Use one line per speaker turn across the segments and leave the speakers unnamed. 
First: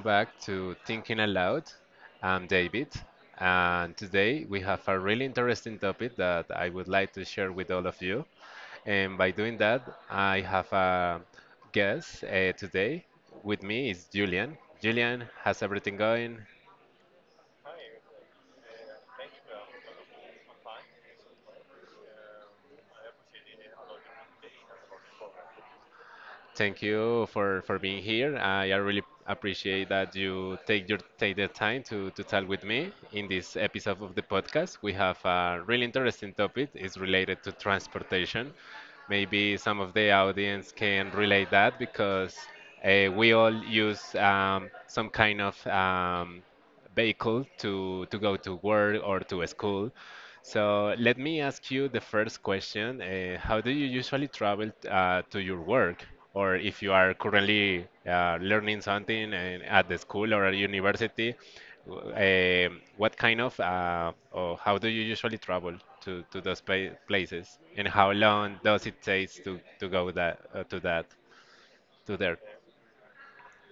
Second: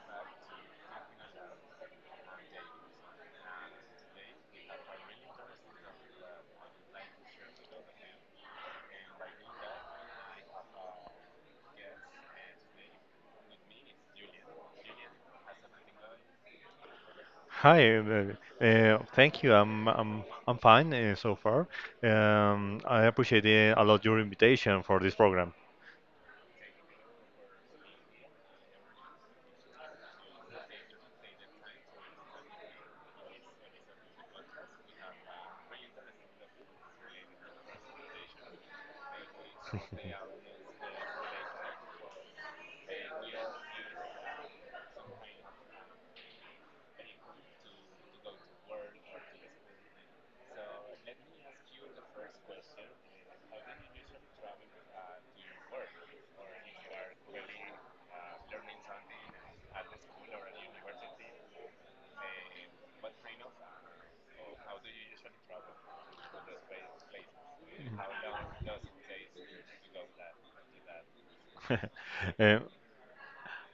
back to Thinking Aloud. I'm David, and today we have a really interesting topic that I would like to share with all of you. And by doing that, I have a guest today. With me is Julian. Julian, how's everything going?
Hi, uh, thank you. I'm fine so far. I appreciate a lot your invitation for this program.
Thank you for being here. I really appreciate that you take your take the time to talk with me in this episode of the podcast. We have a really interesting topic. It's related to transportation. Maybe some of the audience can relate that because we all use some kind of vehicle to go to work or to school. So let me ask you the first question. How do you usually travel to your work? Or if you are currently learning something and at the school or at university, uh, what kind of or how do you usually travel to those pa places? And how long does it take to go that to that to there?
Uh,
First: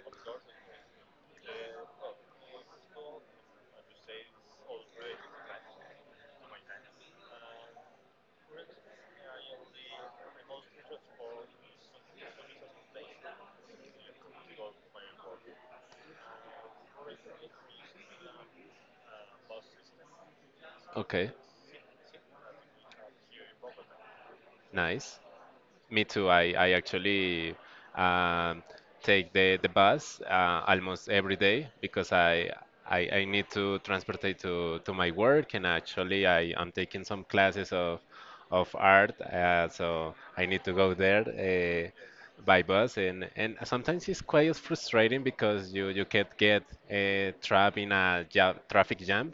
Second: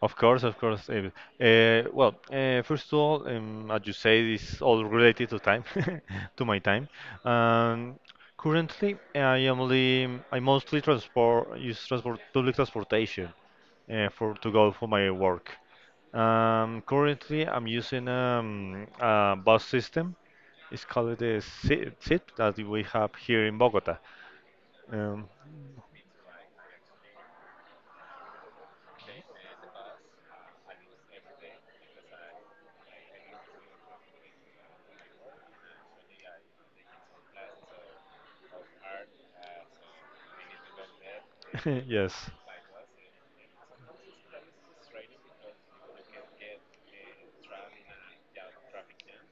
of course, of course. Well, first of all, as you say, this all related to time, to my time. Um, Currently, I am only I mostly transport use transport public transportation for to go for my work. Currently, I'm using a bus system. It's called
Okay,
the that we have here in Bogota.
nice.
Um,
Me too. I actually um, take the bus almost every day because I need to transport it to my work, and actually I'm taking some classes of art, so I need to go there.
yes,
By bus, and sometimes it's quite frustrating because you can't get trapped in a ja traffic jam,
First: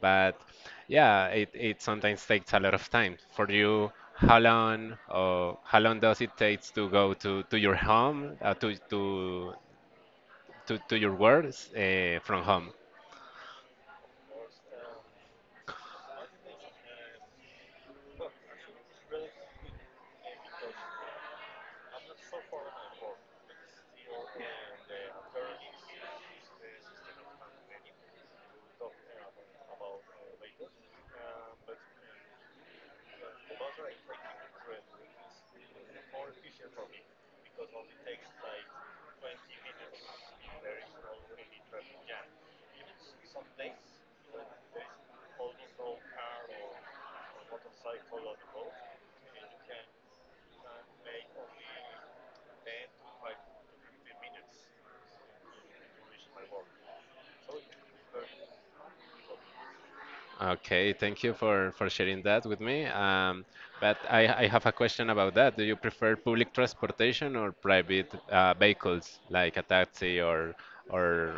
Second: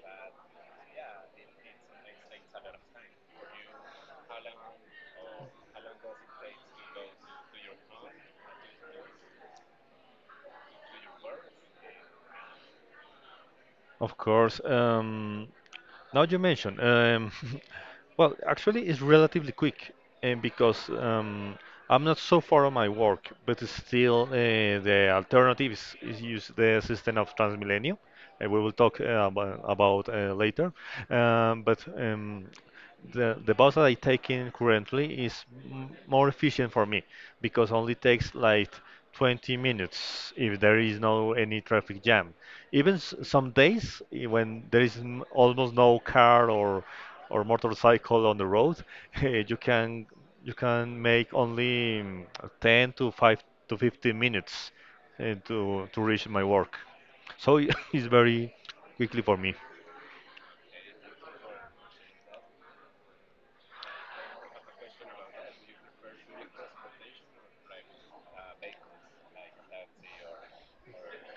but yeah, it sometimes takes a lot of time for you. How long, or how long does it take to go to your home, to your work from home?
of course. Now you mentioned, well, actually, it's relatively quick, and because I'm not so far on my work, but it's still the alternative is use the system of Transmilenio, and we will talk about later. Um, but um, the bus that I take in currently is more efficient for me because only takes like 20 minutes if there is no any traffic jam. Even some days when there is almost no car or motorcycle on the road, eh, you can you can make only 10 to 5 to 15 minutes to reach my work. So it's very quickly for me.
Okay, thank you for sharing that with me. But I have a question about that. Do you prefer public transportation or private vehicles like a taxi or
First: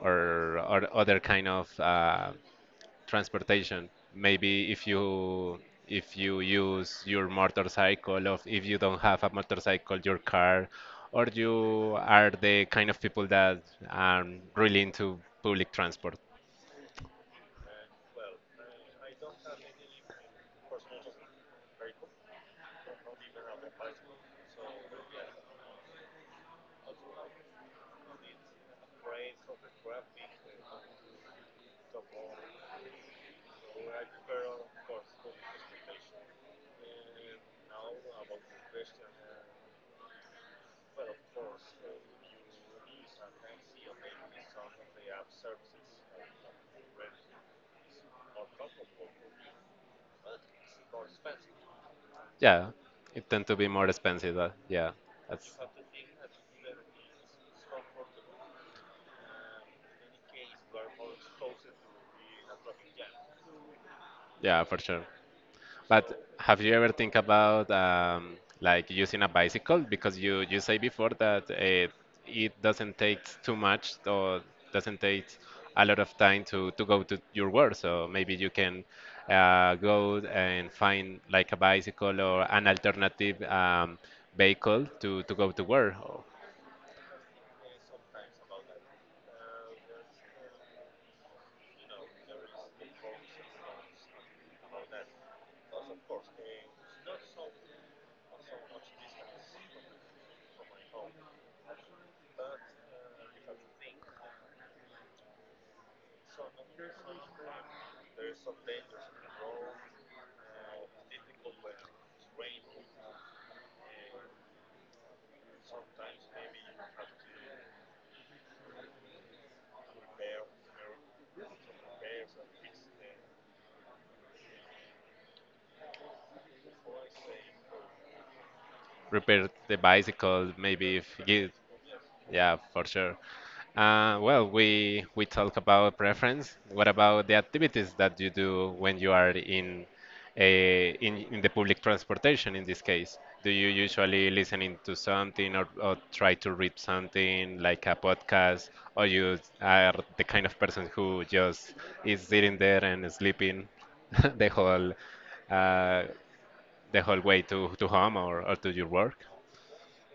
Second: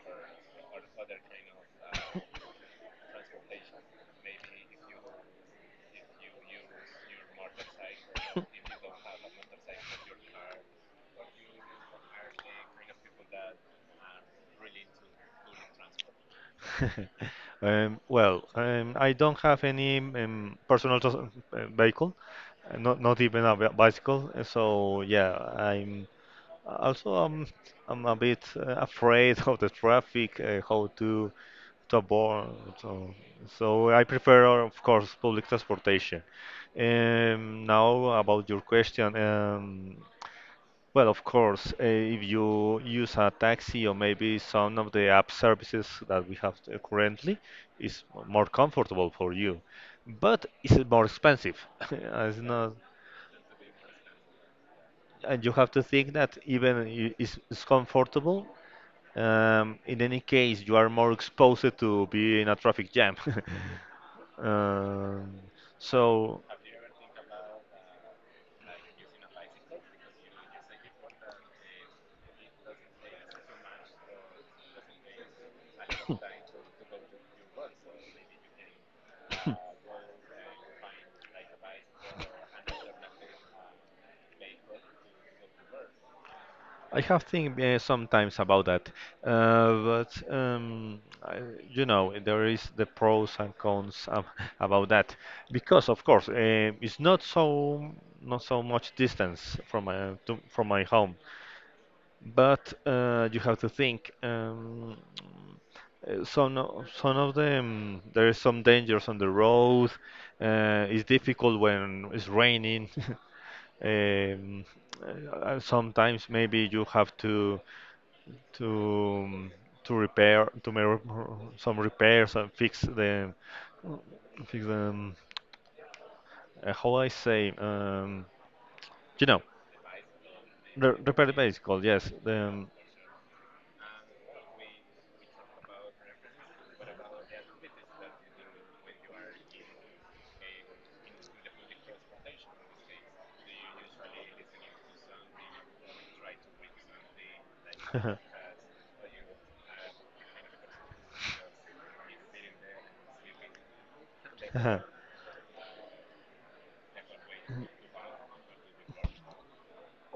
or other kind of transportation? Maybe if you use your motorcycle, or if you don't have a motorcycle, your car, or you are the kind of people that are really into public transport.
I don't have any personal vehicle, not not even a bicycle. So yeah, I'm also I'm a bit afraid of the traffic, how to avoid. So, so I prefer, of course, public transportation. Now about your question. Well, of course, if you use a taxi or maybe some of the app services that we have currently, is more comfortable for you. But it's more expensive. It's
Yeah,
not,
it tend to be more expensive. Yeah,
and you have to think that even it's comfortable, in any case, you are more exposed to be in a traffic jam.
yeah, for sure.
Um,
But
so
have you ever think about like using a bicycle? Because you say before that it doesn't take too much, or doesn't take a lot of time to go to your work. So maybe you can go and find like a bicycle or an alternative vehicle to go to work. Or
I have think sometimes about that, but I, you know there is the pros and cons about that because of course it's not so not so much distance from from my home, but you have to think. Some some of them there is some dangers on the road. It's difficult when it's raining. Um, Sometimes maybe you have to to repair to make some repairs and fix them. How I say? You know,
repair the bicycle, maybe
re
if
repair the
give.
bicycle. Yes.
Yeah,
The,
for sure. Well, we talk about preference. What about the activities that you do when you are in in the public transportation in this case? Do you usually listening to something, or try to read something like a podcast, or you are the kind of person who just is sitting there and sleeping the
um,
whole uh, the whole way to home, or to your work?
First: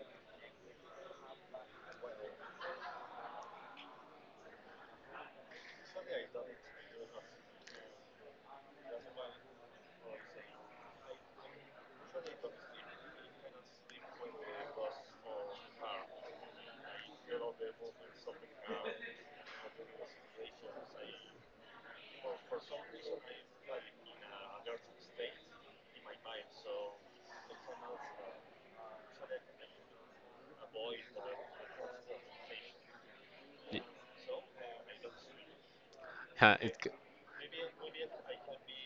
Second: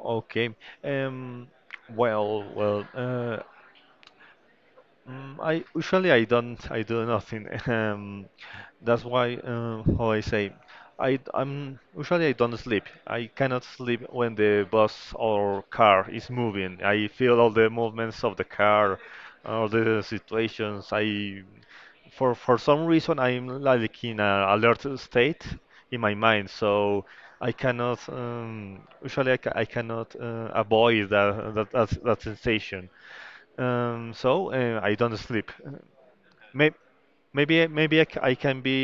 okay. Um, well, well, uh, I usually I do nothing. That's why how I say I don't sleep. I cannot sleep when the bus or car is moving. I feel all the movements of the car, all the situations. I for some reason I'm like in a alert state in my mind, so I cannot usually I cannot avoid that sensation.
Y-
I don't sleep.
Huh, it,
Maybe
c-
maybe maybe I can be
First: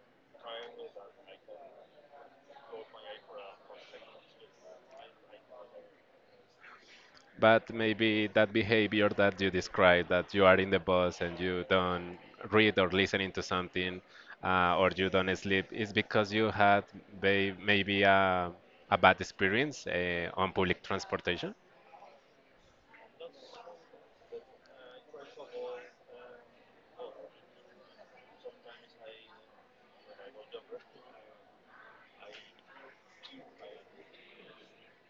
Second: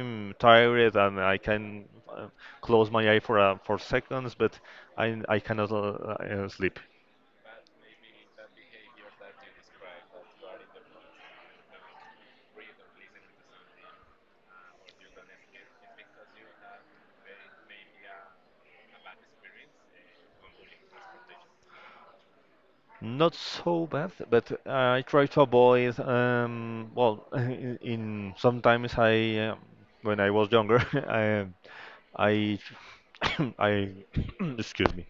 tired and I can close my eye for seconds, but I cannot sleep.
But maybe that behavior that you described, that you are in the bus and you don't read or listening to something, or you don't sleep, is because you had maybe a bad experience on public transportation?
Not so bad, but I try to avoid. Well, in sometimes when I was younger, I, I, excuse me.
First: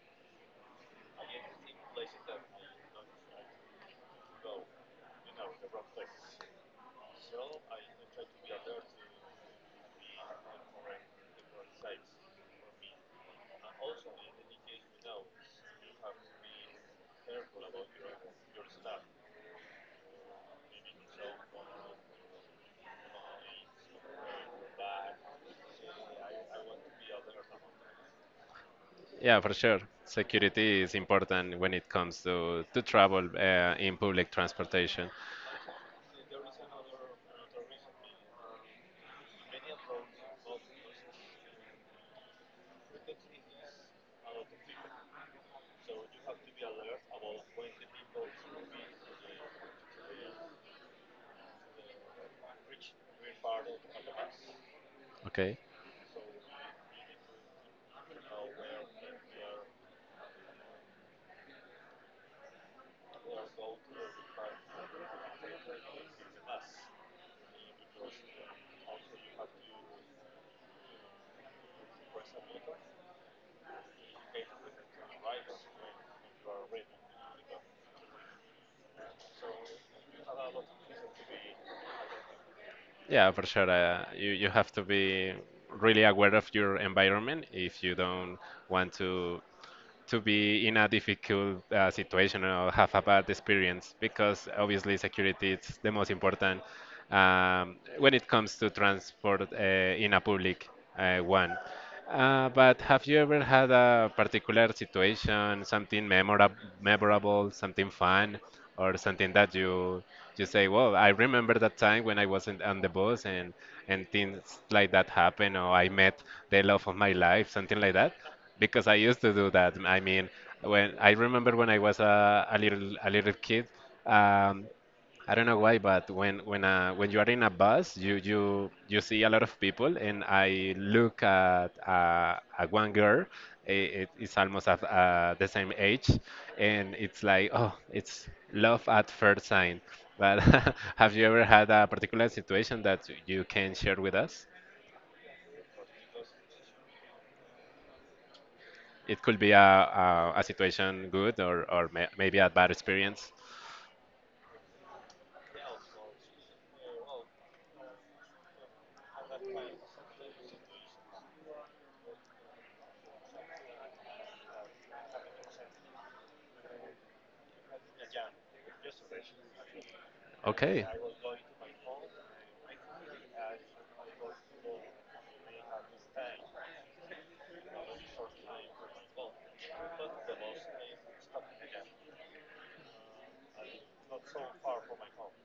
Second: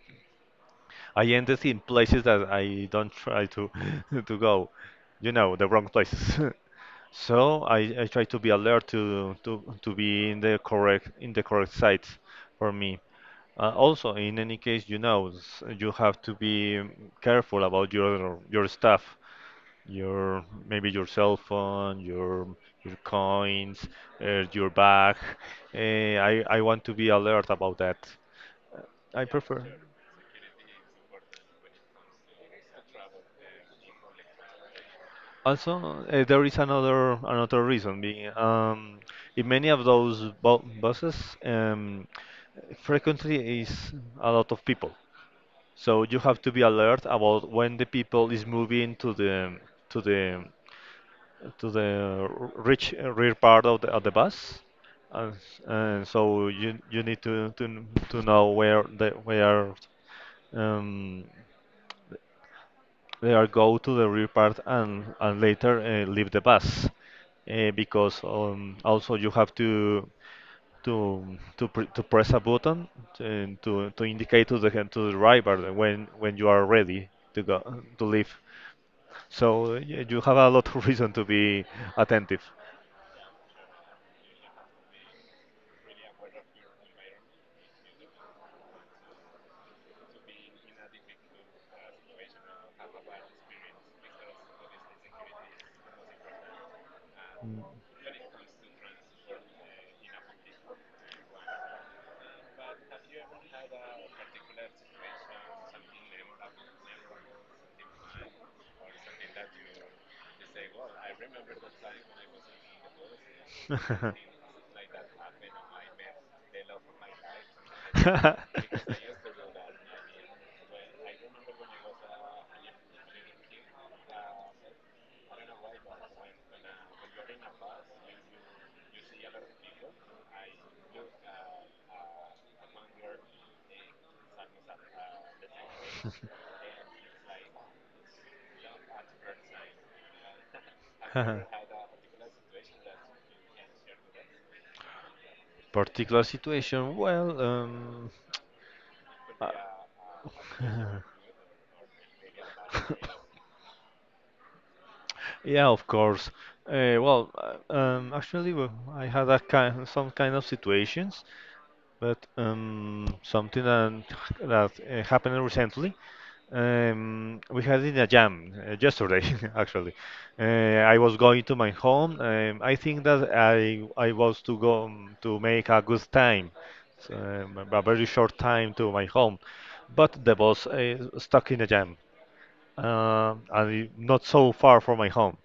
I ended in places that I don't try to to go, you know, the wrong places. So I try to be alert to be in the correct sites for me. Also, in any case, you know, you have to be careful about your stuff, your maybe your cell phone, your coins, your bag. Uh, I want to be alert about that. I
Yeah, for
prefer.
sure. Security is important when it comes to travel in public transportation.
Also, there is another reason being in many of those bu buses, frequently is a lot of people. So you have to be alert about when the people is moving to the to the to the rich rear part of the bus, and,
Okay.
and so you need to to know where the where um, they are go to the rear part and later leave the bus because also you have to press a button and to indicate to the driver when you are ready to go to leave. So you have a lot of reason to be attentive.
Yeah, for sure. You, you have to be really aware of your environment if you don't want to be in a difficult situation, or have a bad experience, because obviously security is the most important when it comes to transport in a public one. But have you ever had a particular situation, something memorable, something fun, or something that you say, "Well, I remember that time when I wasn't on the bus and things like that happened, or I met the love of my life," something like that? Because I used to do that. I mean, when I remember when I was a little kid, um, I don't know why, but when when you are in a bus, you you see a lot of people, and I look at one girl. It's almost at the same age, and it's like, oh, it's love at first sight. But have you ever had a particular situation that you can share with us?
Particular situation, well,
It could
uh,
be a, a situation good, or maybe a bad experience.
yeah, of course. Uh, well, Actually, well, I had a kind, some kind of situations, but something that happened recently. We had in a jam yesterday, actually.
Okay.
I was going to my home. I think that I was to go to make a good time, so, a very short time to my home, but the bus stuck in a jam, and not so far from my home.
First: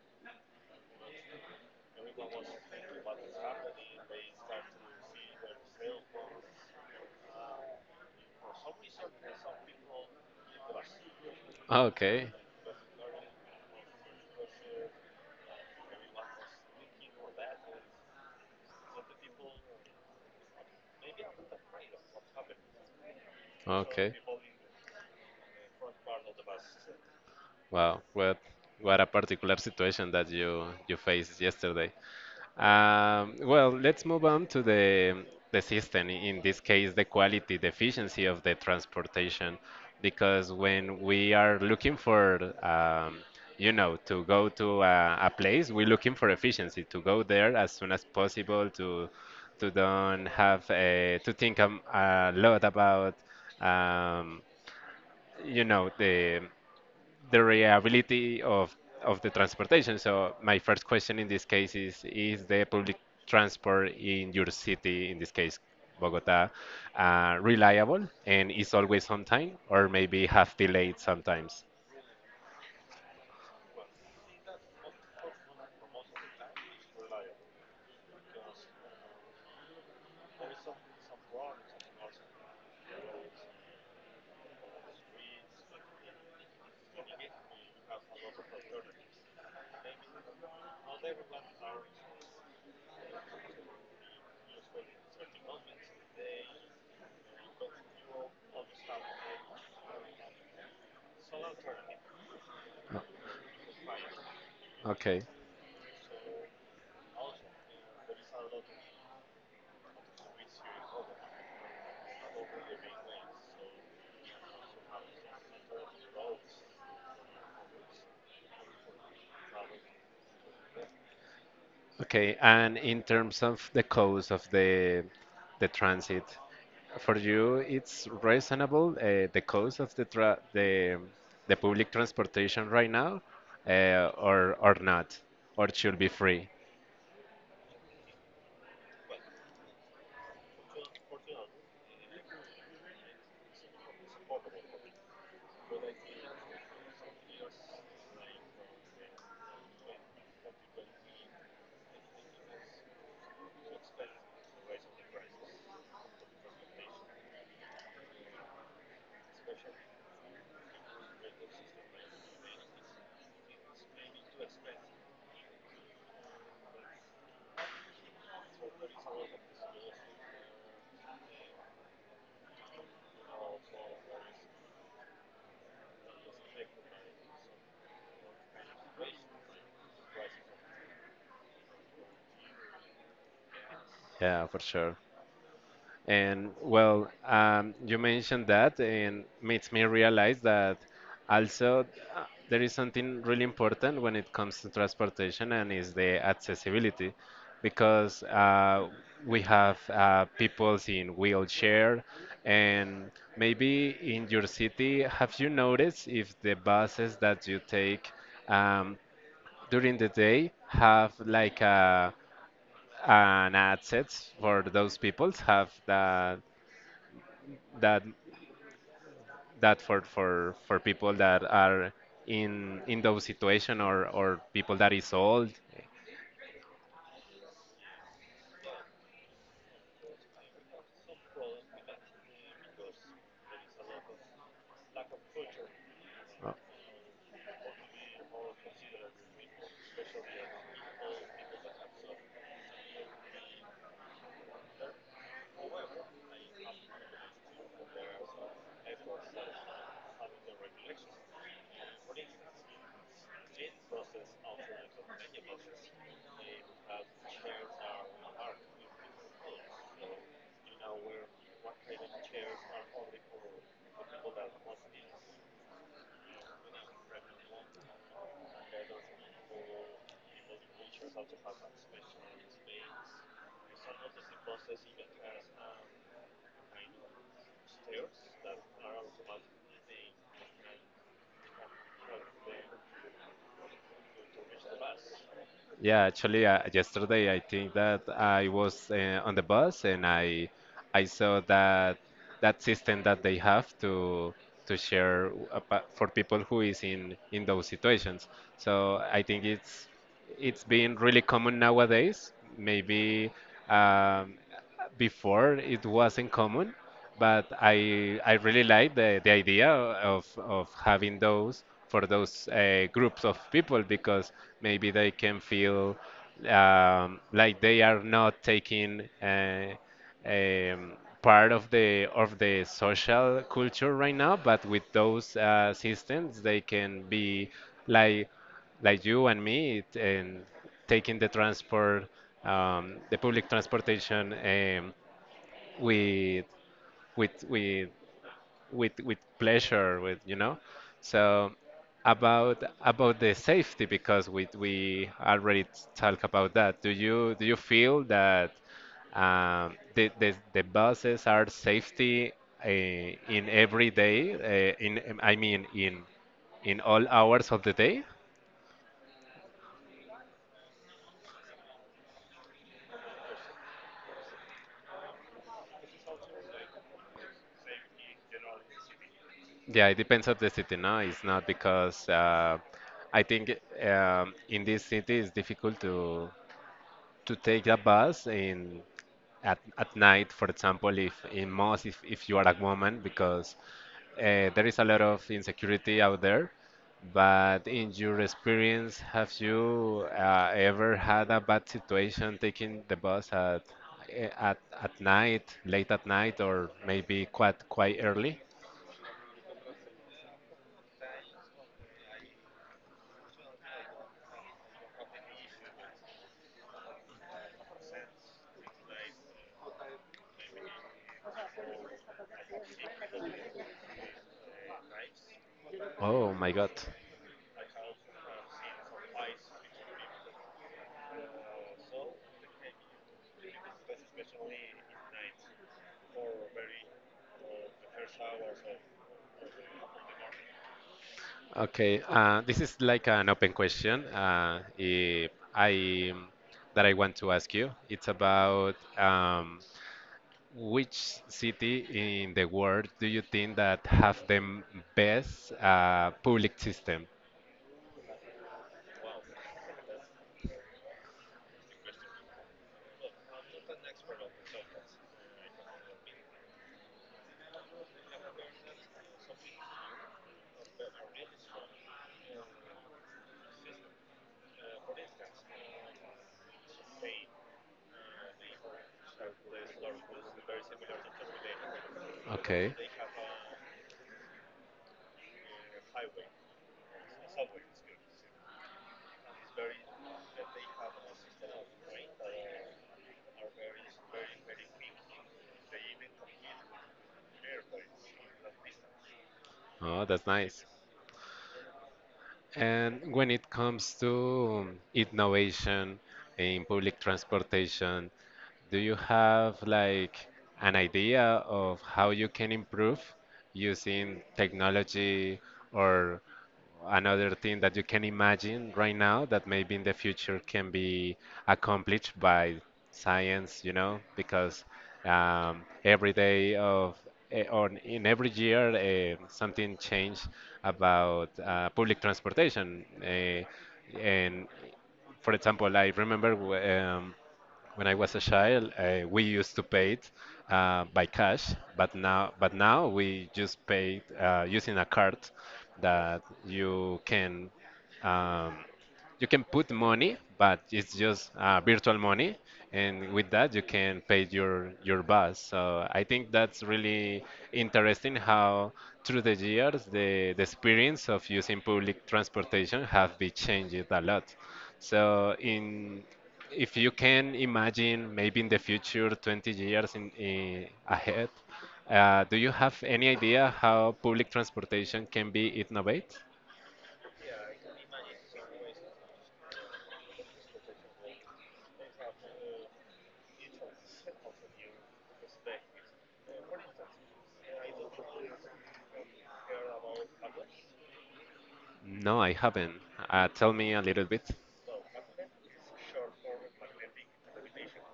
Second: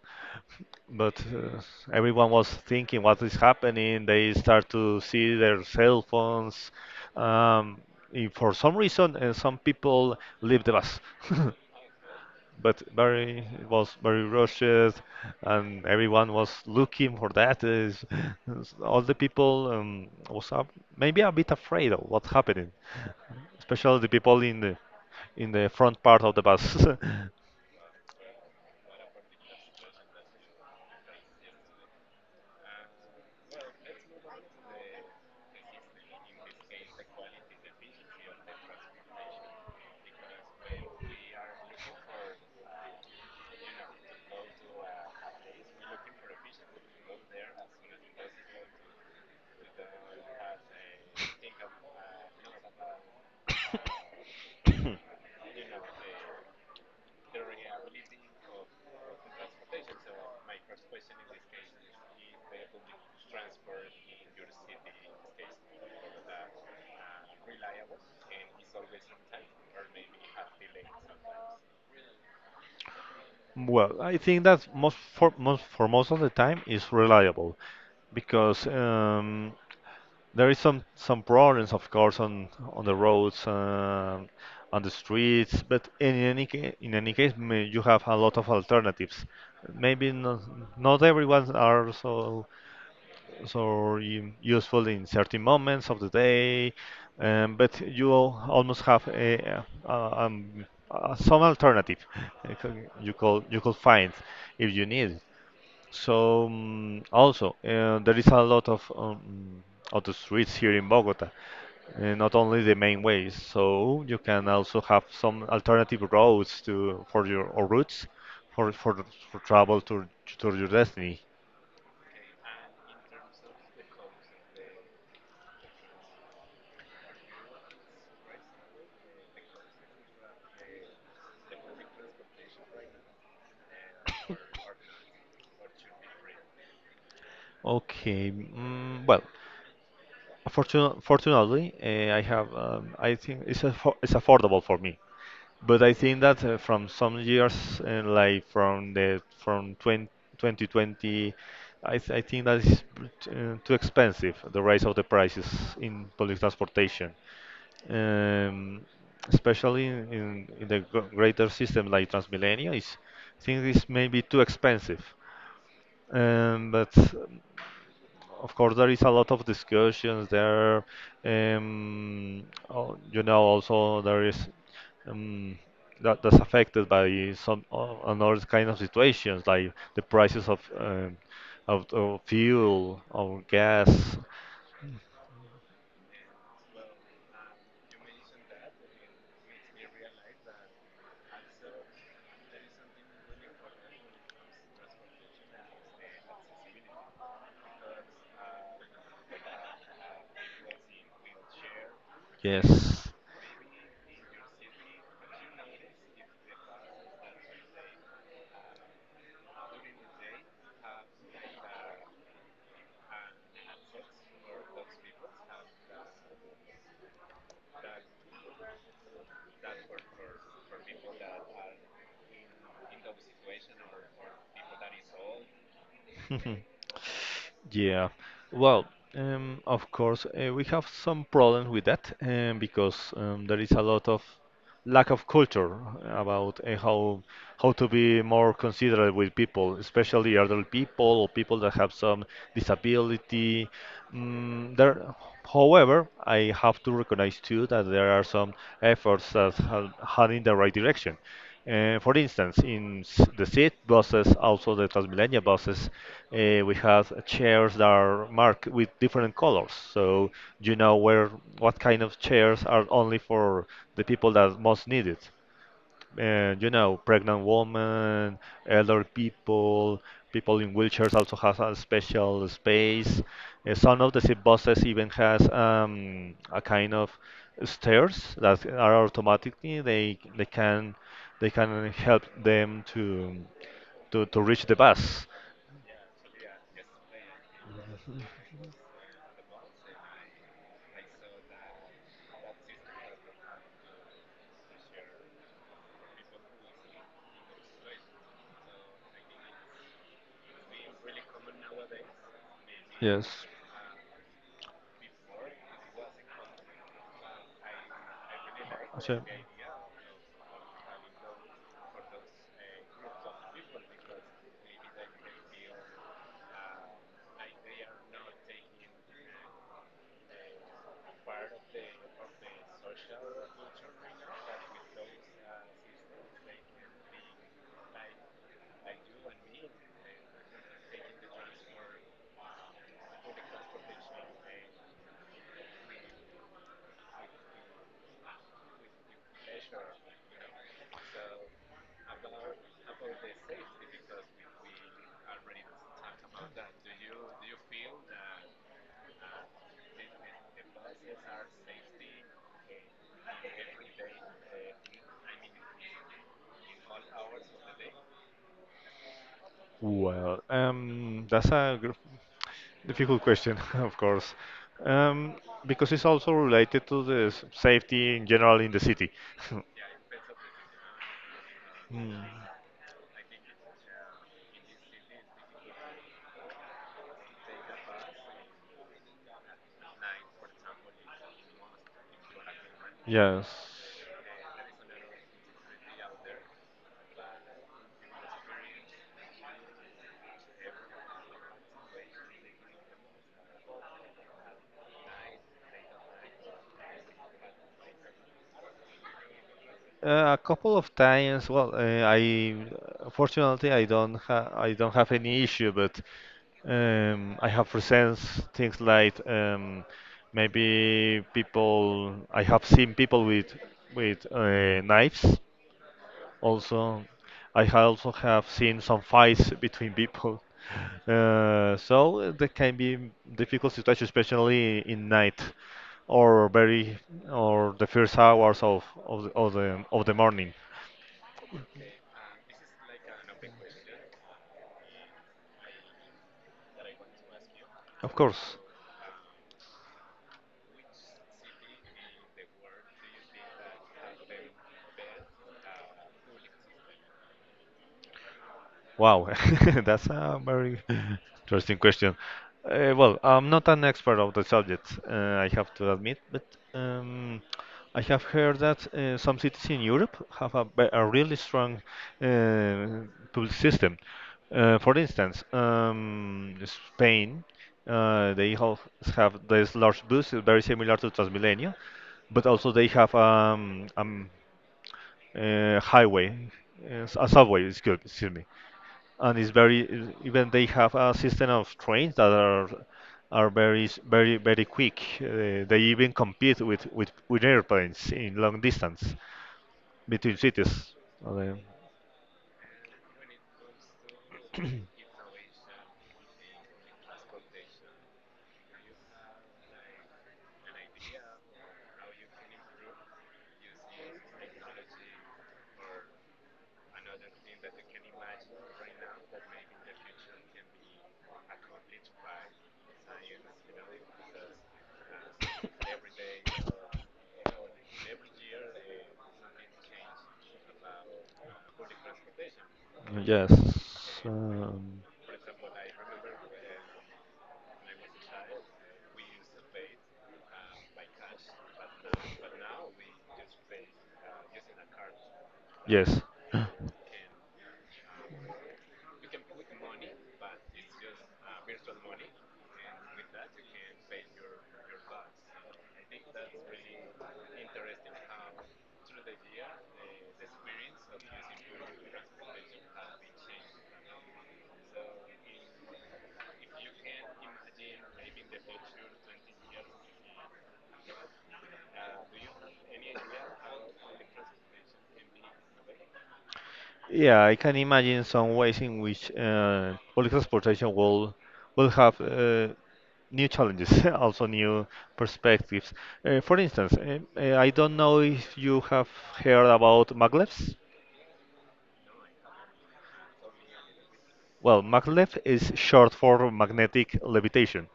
But everyone was thinking what is happening. They start to see their cell phones. Um, if for some reason, some people leave the bus.
Okay.
But very it was very rushed, and everyone was looking for that. Is all the people was a, maybe a bit afraid of what's happening, especially the
Okay.
people in the front part of the bus.
Wow. What a particular situation that you faced yesterday. Well, let's move on to the system. In this case, the quality, the efficiency of the transportation, because when we are looking for, you know, to go to a place, we're looking for efficiency to go there as soon as possible, to don't have to think a lot about, um, you know, the reliability of the transportation. So my first question in this case is the public transport in your city, in this case Bogota, reliable and is always on time, or maybe half delayed sometimes?
Well, I think that most for most for most of the time is reliable because there is some problems, of course, on the roads, on the streets. But in any in any case, you have a lot of alternatives. Maybe not, not everyone are so so useful in certain moments of the day, but you almost have a, some alternative you could find if you need it.
Okay.
So also there is a lot of the streets here in Bogota, not only the main ways. So you can also have some alternative roads to for your or routes for for, for travel to your destiny.
Okay. And in terms of the cost of the transit, for you it's reasonable the cost of the tra the public transportation right now, or not, or it should be free?
Okay, well, fortunately, I have. I think it's affordable for me. But I think that from some years, like from the from 20, 2020, I think that is too expensive, the rise of the prices in public transportation, um, especially in the greater system like Transmilenio. Is I think it's maybe too expensive. But Of course, there is a lot of discussions there. Um, you know, also there is um, that that's affected by some another kind of situations, like the prices of of fuel, of gas.
Yeah, for sure. And well, you mentioned that, and makes me realize that also uh, there is something really important when it comes to transportation, and is the accessibility, because we have people in wheelchair,
Yes.
and maybe in your city, have you noticed if the buses that you take um, during the day have like a and assets for those peoples have that that that for people that are in those situation, or people that is old.
Yeah. Well, of course, we have some problems with that because there is a lot of lack of culture about how to be more considerate with people, especially elderly people or people that have some disability. Mm, there, However, I have to recognize too that there are some efforts that are heading in the right direction. For instance, in the seat buses, also the Transmilenio buses, we have chairs that are marked with different colors, so you know where what kind of chairs are only for the people that most need it, and you know, pregnant women, elder people, people in wheelchairs also has a special space. Some of the zip buses even has a kind of stairs that are automatically they can help them to reach the bus.
Yeah, actually, yesterday I think that I was on the bus, and I saw that that system that they have to share for people who is in those situations. So I think it's been really common nowadays. Maybe
Yes,
um, before it wasn't common, but I really like
so,
the idea of having those for those groups of people, because maybe they can feel like they are not taking um, part of the social culture right now, but with those systems they can be like like you and me, it- and taking the transport, the public transportation, with with with with pleasure, with so, about the safety, because we already talk about that. Do you feel that the buses are safety uh, in every day, in I mean in all hours of the day?
well um that's a gr- difficult question, of course, um, because it's also related to the safety in general in the city.
Yeah, it depends on the city. No, it's not, because
Mm,
I think in this city it's difficult to take a bus in at night, for example, if in most if you are a woman,
Yes.
because there is a lot of insecurity out there. But in your experience, have you ever had a bad situation taking the bus at at night, late at night, or maybe quite quite early?
A couple of times. Well, I fortunately I don't have any issue, but I have presents things like maybe people. I have seen people with knives.
Oh my God.
Also, also have seen some fights between people. That can be difficult situation, especially in night or very or the first hours of the, of the of the morning.
Okay, this is like an open question, eh, I that I want to ask you. It's
Of course.
about which city in the world do you think that have the best public system?
Wow, that's a very interesting question. Well, I'm not an expert of the subject, I have to admit, but um, I have heard that some cities in Europe have a, a really strong uh, public system. For instance, Spain, uh, they have, have this large bus, very similar to Transmilenio, but also
Okay.
they have highway, a subway, excuse me, and it's very even they have a system of trains that are very very quick. They even compete with, with airplanes in long distance
Oh, that's
between
nice.
cities. Okay.
And when it comes to innovation in public transportation, do you have like an idea of how you can improve using technology, or another thing that you can imagine right now, that maybe in the future can be accomplished by science, you know? Because every day of or in every year something changed about public transportation. eh,
yes,
and
um,
for example, I remember when I was a child, we used to pay it by cash, but now we just pay it, using a card
yes.
that um, you can put money, but it's just virtual money, and with that you can pay your bus. So I think that's really interesting how through the years the experience of using public transportation have been changed a lot. So in if you can imagine maybe in the future 20 years in ahead, do you have any idea how public transportation can be innovated?
Yeah, I can imagine some ways in which public transportation will will have new challenges, also new perspectives. For instance, I don't know if you have heard about maglevs.
No, I haven't. Tell me a little bit.
Well, maglev is short for magnetic levitation.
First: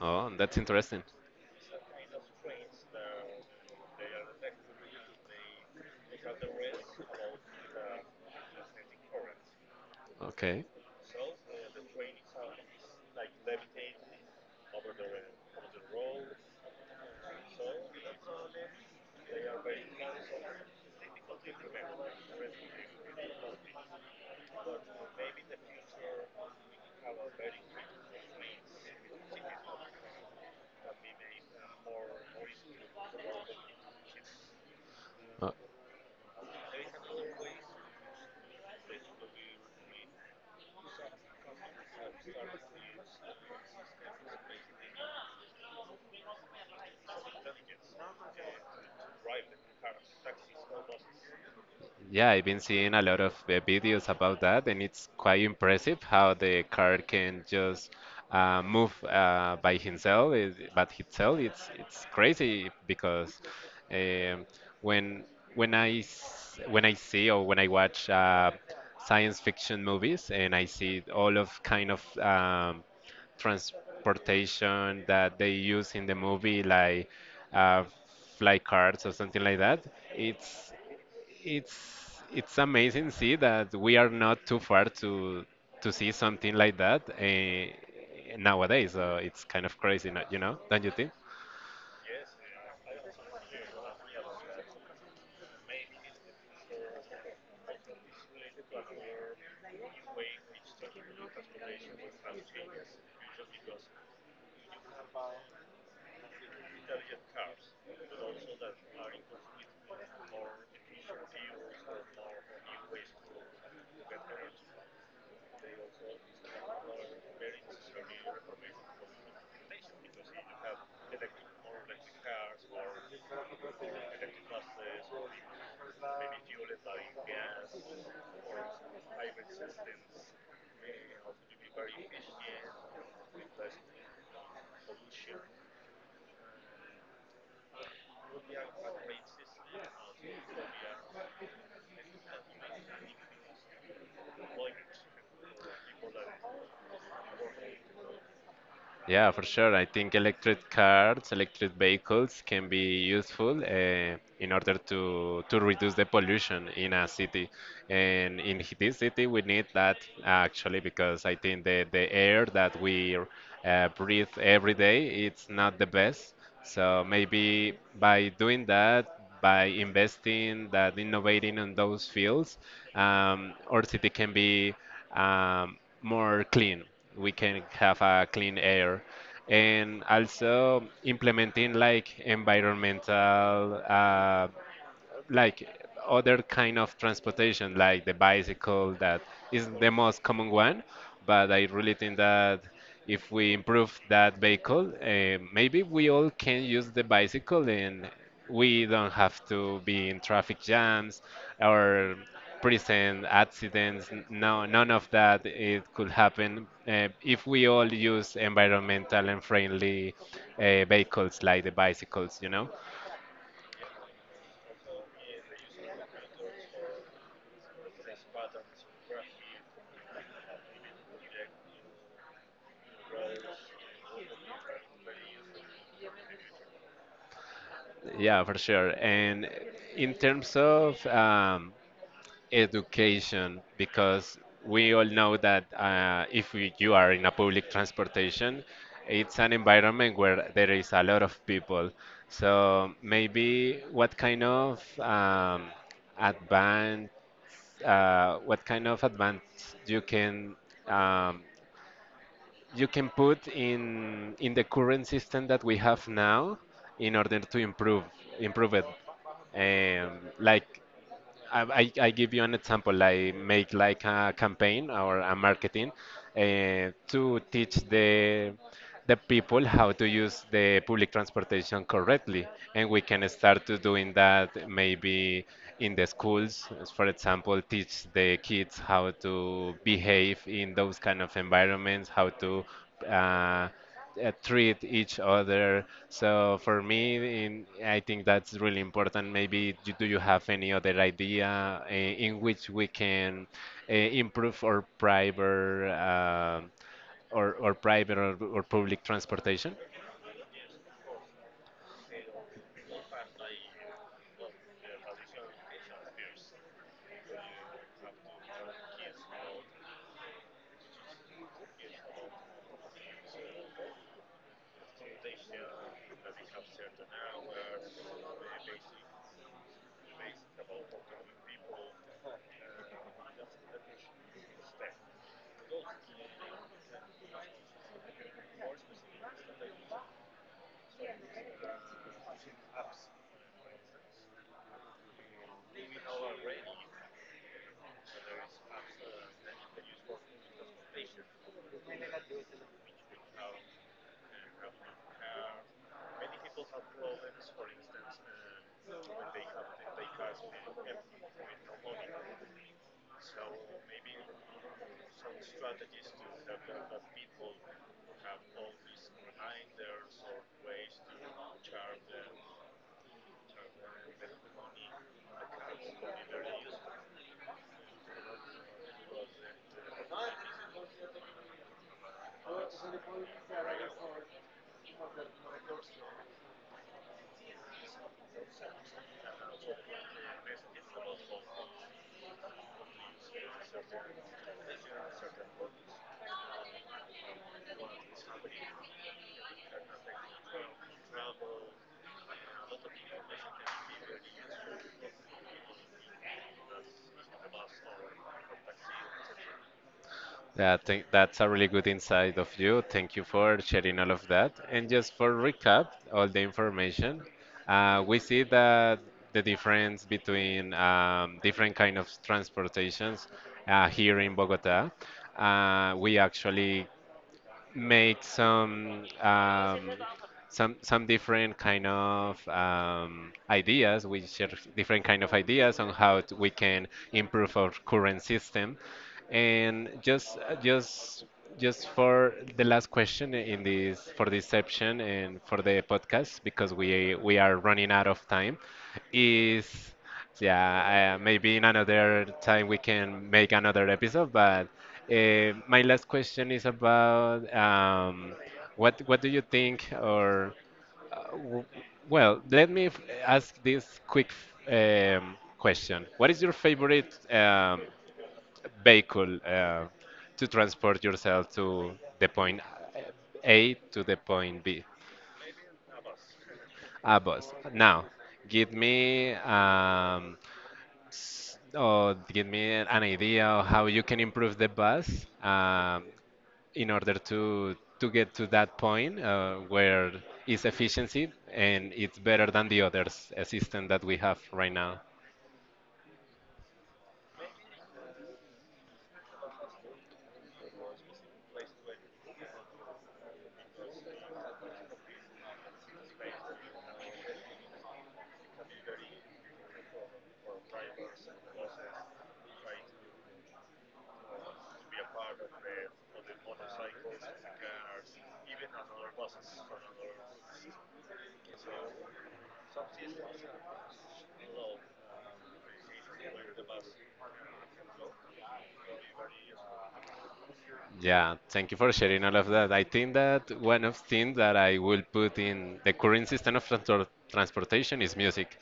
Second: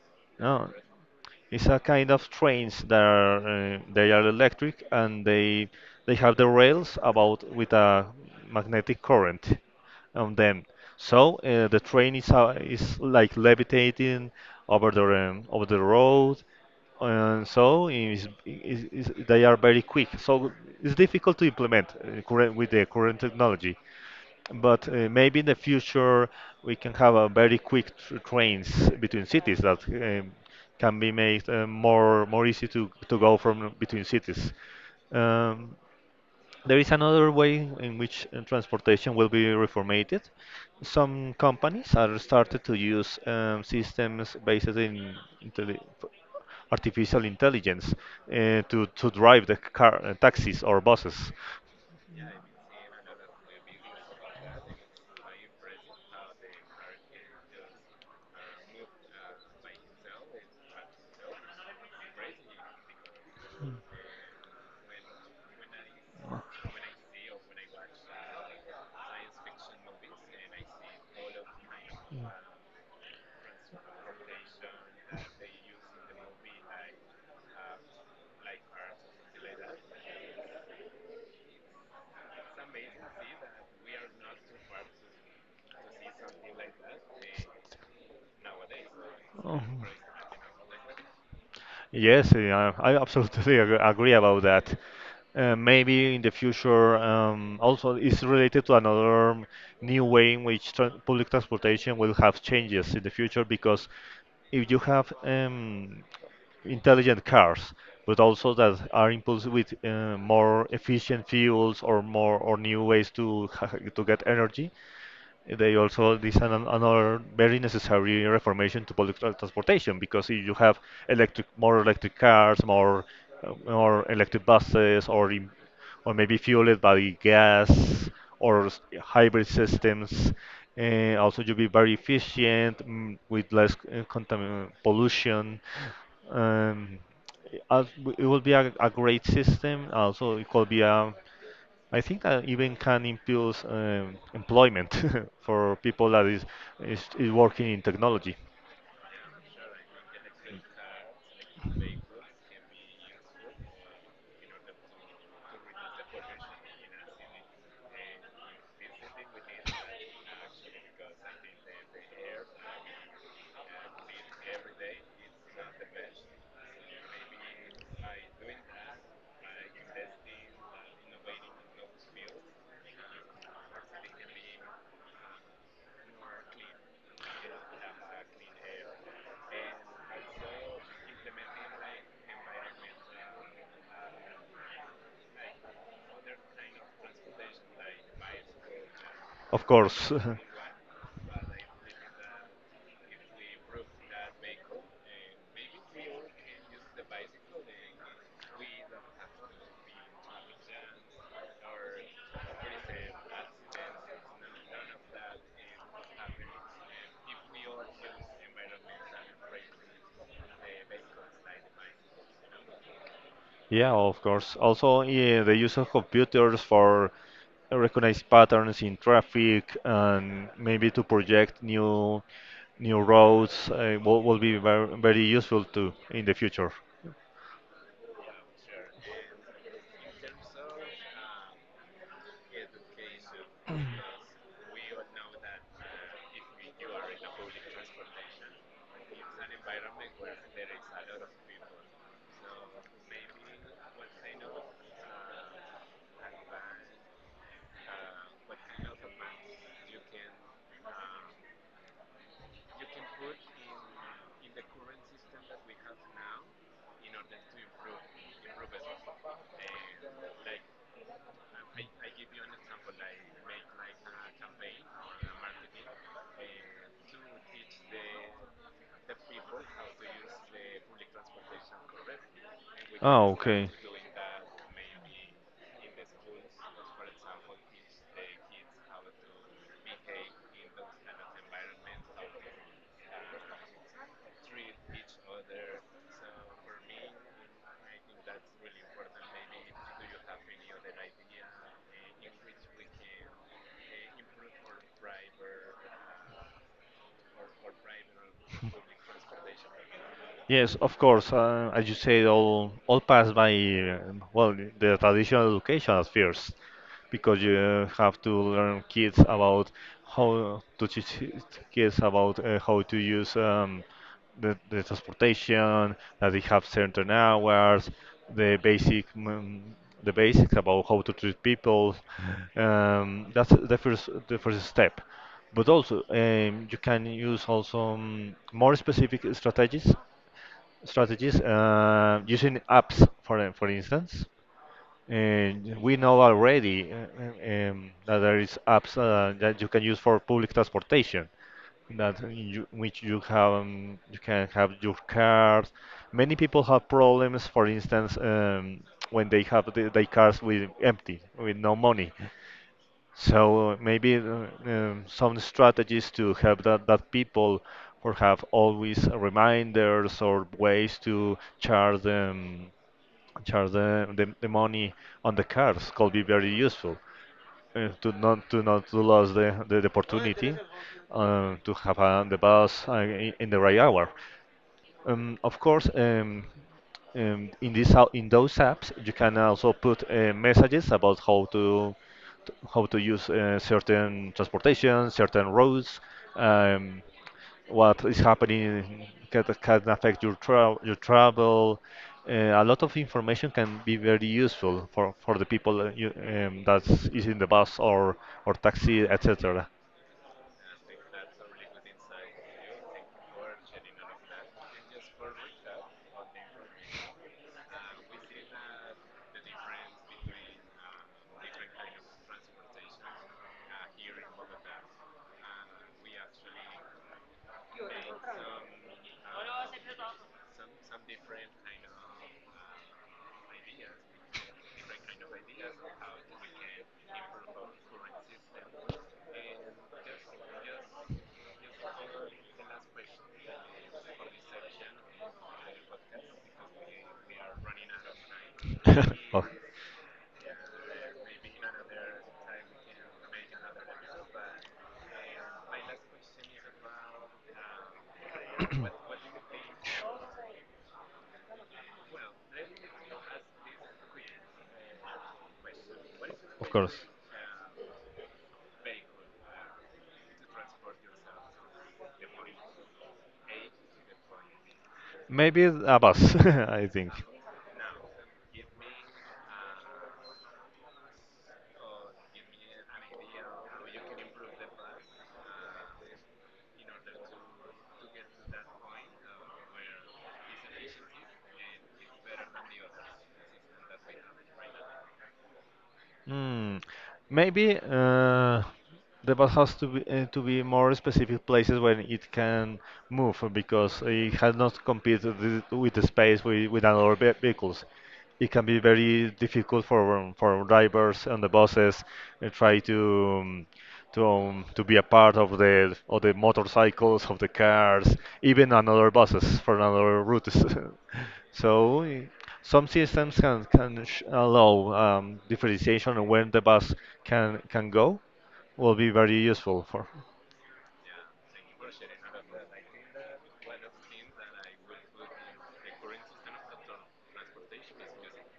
Oh, that's
No,
interesting.
it's a kind of trains that are they are electric and they have the rails about with a magnetic current on
Okay.
them. So the train is like levitating over the over the road, and so is they are very quick. So it's difficult to implement with the current technology. But maybe in the future we can have a very quick tr trains between cities that can be made more easy to go from between cities.
Uh,
Um, there is another way in which transportation will be reformatted. Some companies are started to use systems based in intelli artificial intelligence to drive the car, taxis or buses.
yeah, I've been seeing a lot of videos about that, and it's quite impressive how the car can just move by himself. It, but itself, it's crazy because um, when when I see or when I watch science fiction movies, and I see all of kind of transportation that they use in the movie, like uh, fly cards or something like that. It's it's amazing see that we are not too far to see something like that nowadays. So it's
Oh.
kind of crazy, you know? Don't you think?
Yes, yeah, I absolutely agree about that. Maybe in the future, also it's related to another new way in which tra public transportation will have changes in the future, because if you have intelligent cars, but also that are impulsed with more efficient fuels, or more or new ways to to get energy, they also this is an, another very necessary reformation to public transportation, because if you have electric more electric cars, more electric buses, or maybe fueled by gas hybrid systems, also you'll be very efficient with less contamin pollution. um, it will be a great system. Also it could be a, I think that even can improve employment for people that is working in technology.
Yeah, for sure. I think electric cars, electric vehicles can be useful in order to reduce the pollution in a city. And in this city, we need that actually because I think the air that we breathe every day it's not the best. So maybe by doing that, by investing that, innovating in those fields, our city can be um, more clean. We can have a clean air, and also implementing like environmental like other kind of transportation, like the bicycle that
Of
is the
course,
most common one. But I really think that if we improve that vehicle, maybe we all can use the bicycle and we don't have to be in traffic jams or prison accidents. No, none of that it could happen if we all use environmental and friendly vehicles like the bicycles, you know.
yeah, of course. Also, yeah, the use of computers for recognize patterns in traffic, and maybe to project new roads will be very, very useful too in the future.
Yeah, for sure. And in terms of education, because we all know that if you are in a public transportation, it's an environment where there is a lot of people. So maybe what kind of advance, what kind of advance um, you can put in the current system that we have now in order to improve it. Like I give you an example. I make like a campaign or a marketing uh, to teach the people how to use the public transportation correctly, and we
Ah,
can start
okay.
to doing that maybe in the schools. As for example, teach the kids how to behave in those kind of environments, how to uh, treat each other. So for me, I think that's really important. Maybe do you have any other idea in which we can improve our private or or public transportation?
Yes, of course. As you said, all passed by well the traditional education at first, because you have to learn kids about how to teach kids about how to use the transportation, that they have certain hours, the basic mm, the basics about how to treat people. That's the first step. But also, you can use also more specific strategies using apps, for instance. And we know already that there is apps that you can use for public transportation, that you, which you have you can have your cars. Many people have problems, for instance, when they have their cars with empty, with no money. So maybe some strategies to help that, that people or have always reminders or ways to charge the money on the cards could be very useful to not to lose the opportunity to have the bus in the right hour. Of course, in in those apps, you can also put messages about how to how to use certain transportation, certain roads, um, what is happening can affect your tra your travel. A lot of information can be very useful for the people, that's using the bus or taxi, etc.
Yeah, thank, that's a really good insight of you. Thank you for sharing all of that. And just for recap, all the information, we see that the difference between different kind of transportations here in Bogota, we actually make some some different kind of ideas. We share different kind of ideas on how we can improve our current system. And just just just for the last question in this for this section and for the podcast because we are running out of time
of
is. Yeah, maybe in another time we can make another episode. But my last question is about what do you think, or uh, w- well, ask this quick question. What is your
of course.
favorite vehicle to transport yourself to the point A to the point B?
Maybe a bus, I think.
A bus. Now, give me. Or give me an idea of how you can improve the bus in order to get to that point where it's efficiency and it's better than the others system that we have right now.
Hmm. Maybe the bus has to be more specific places when it can move, because it has not competed with the space with another vehicles. It can be very difficult for drivers on the buses, try to um, to be a part of the motorcycles of the cars, even another buses for another routes. So. Some systems can can allow differentiation on when the bus can go. Will be very useful for.
Yeah, thank you for sharing all of that. I think that one of things that I will put in the current system of transportation is music.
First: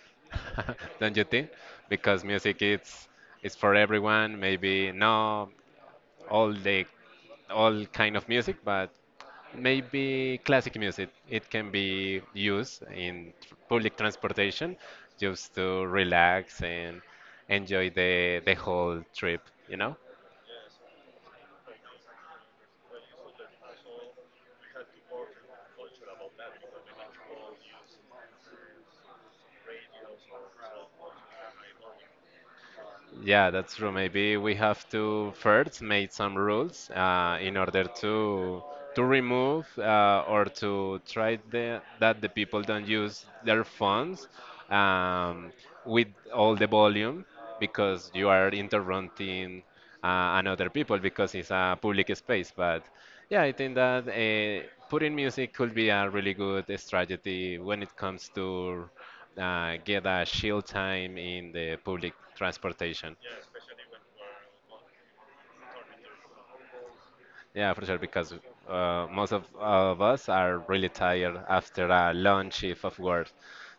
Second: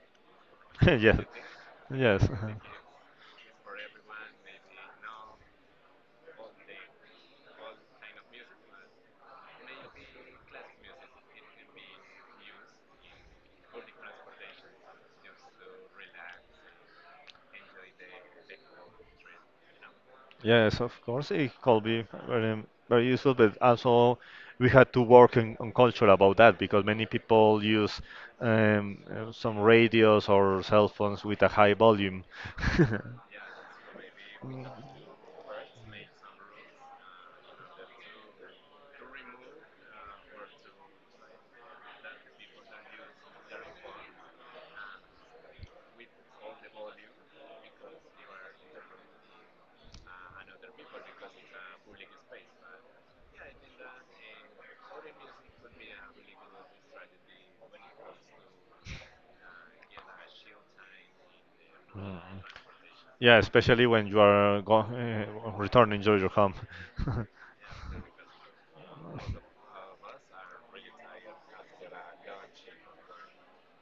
Don't
yes,
you think?
yes,
Because
uh-huh.
music it's for everyone, maybe no all the all kind of music, but maybe classic music. It can be used in public transportation just to relax and enjoy the whole trip, you know?
Yes. Of course, it could be very very useful, but also we had to work on culture about that, because many people use some radios or cell phones with a high volume.
Yeah, that's true. Maybe we have to first make some rules in order to remove or to try that the people don't use their phones um, with all the volume because you are interrupting another people because it's a public space. But yeah, I think that putting music could be a really good strategy when it comes to get a shield time in the public transportation.
Yeah, especially when you are go returning to your home.
Yeah, for sure, because most of us are really tired after a long shift of work.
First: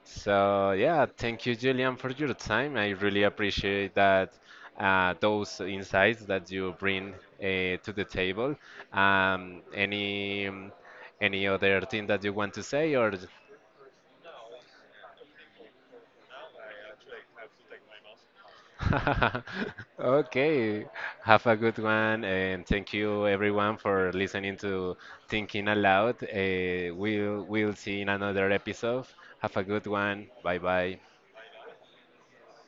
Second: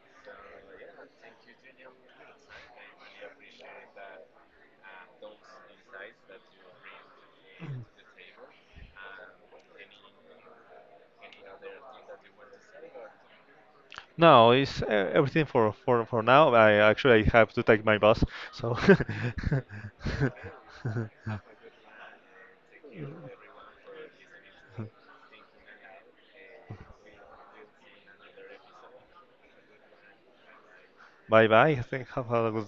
So yeah, thank you, Julian, for your time. I really appreciate that those insights that you bring to the table. Um, any um, any other thing that you want to say, or
No, it's everything for for now. I actually have to take my bus, so
Okay, have a good one, and thank you everyone for listening to Thinking Aloud. We'll see in another episode. Have a good one. Bye bye.
bye bye. I think have a good time.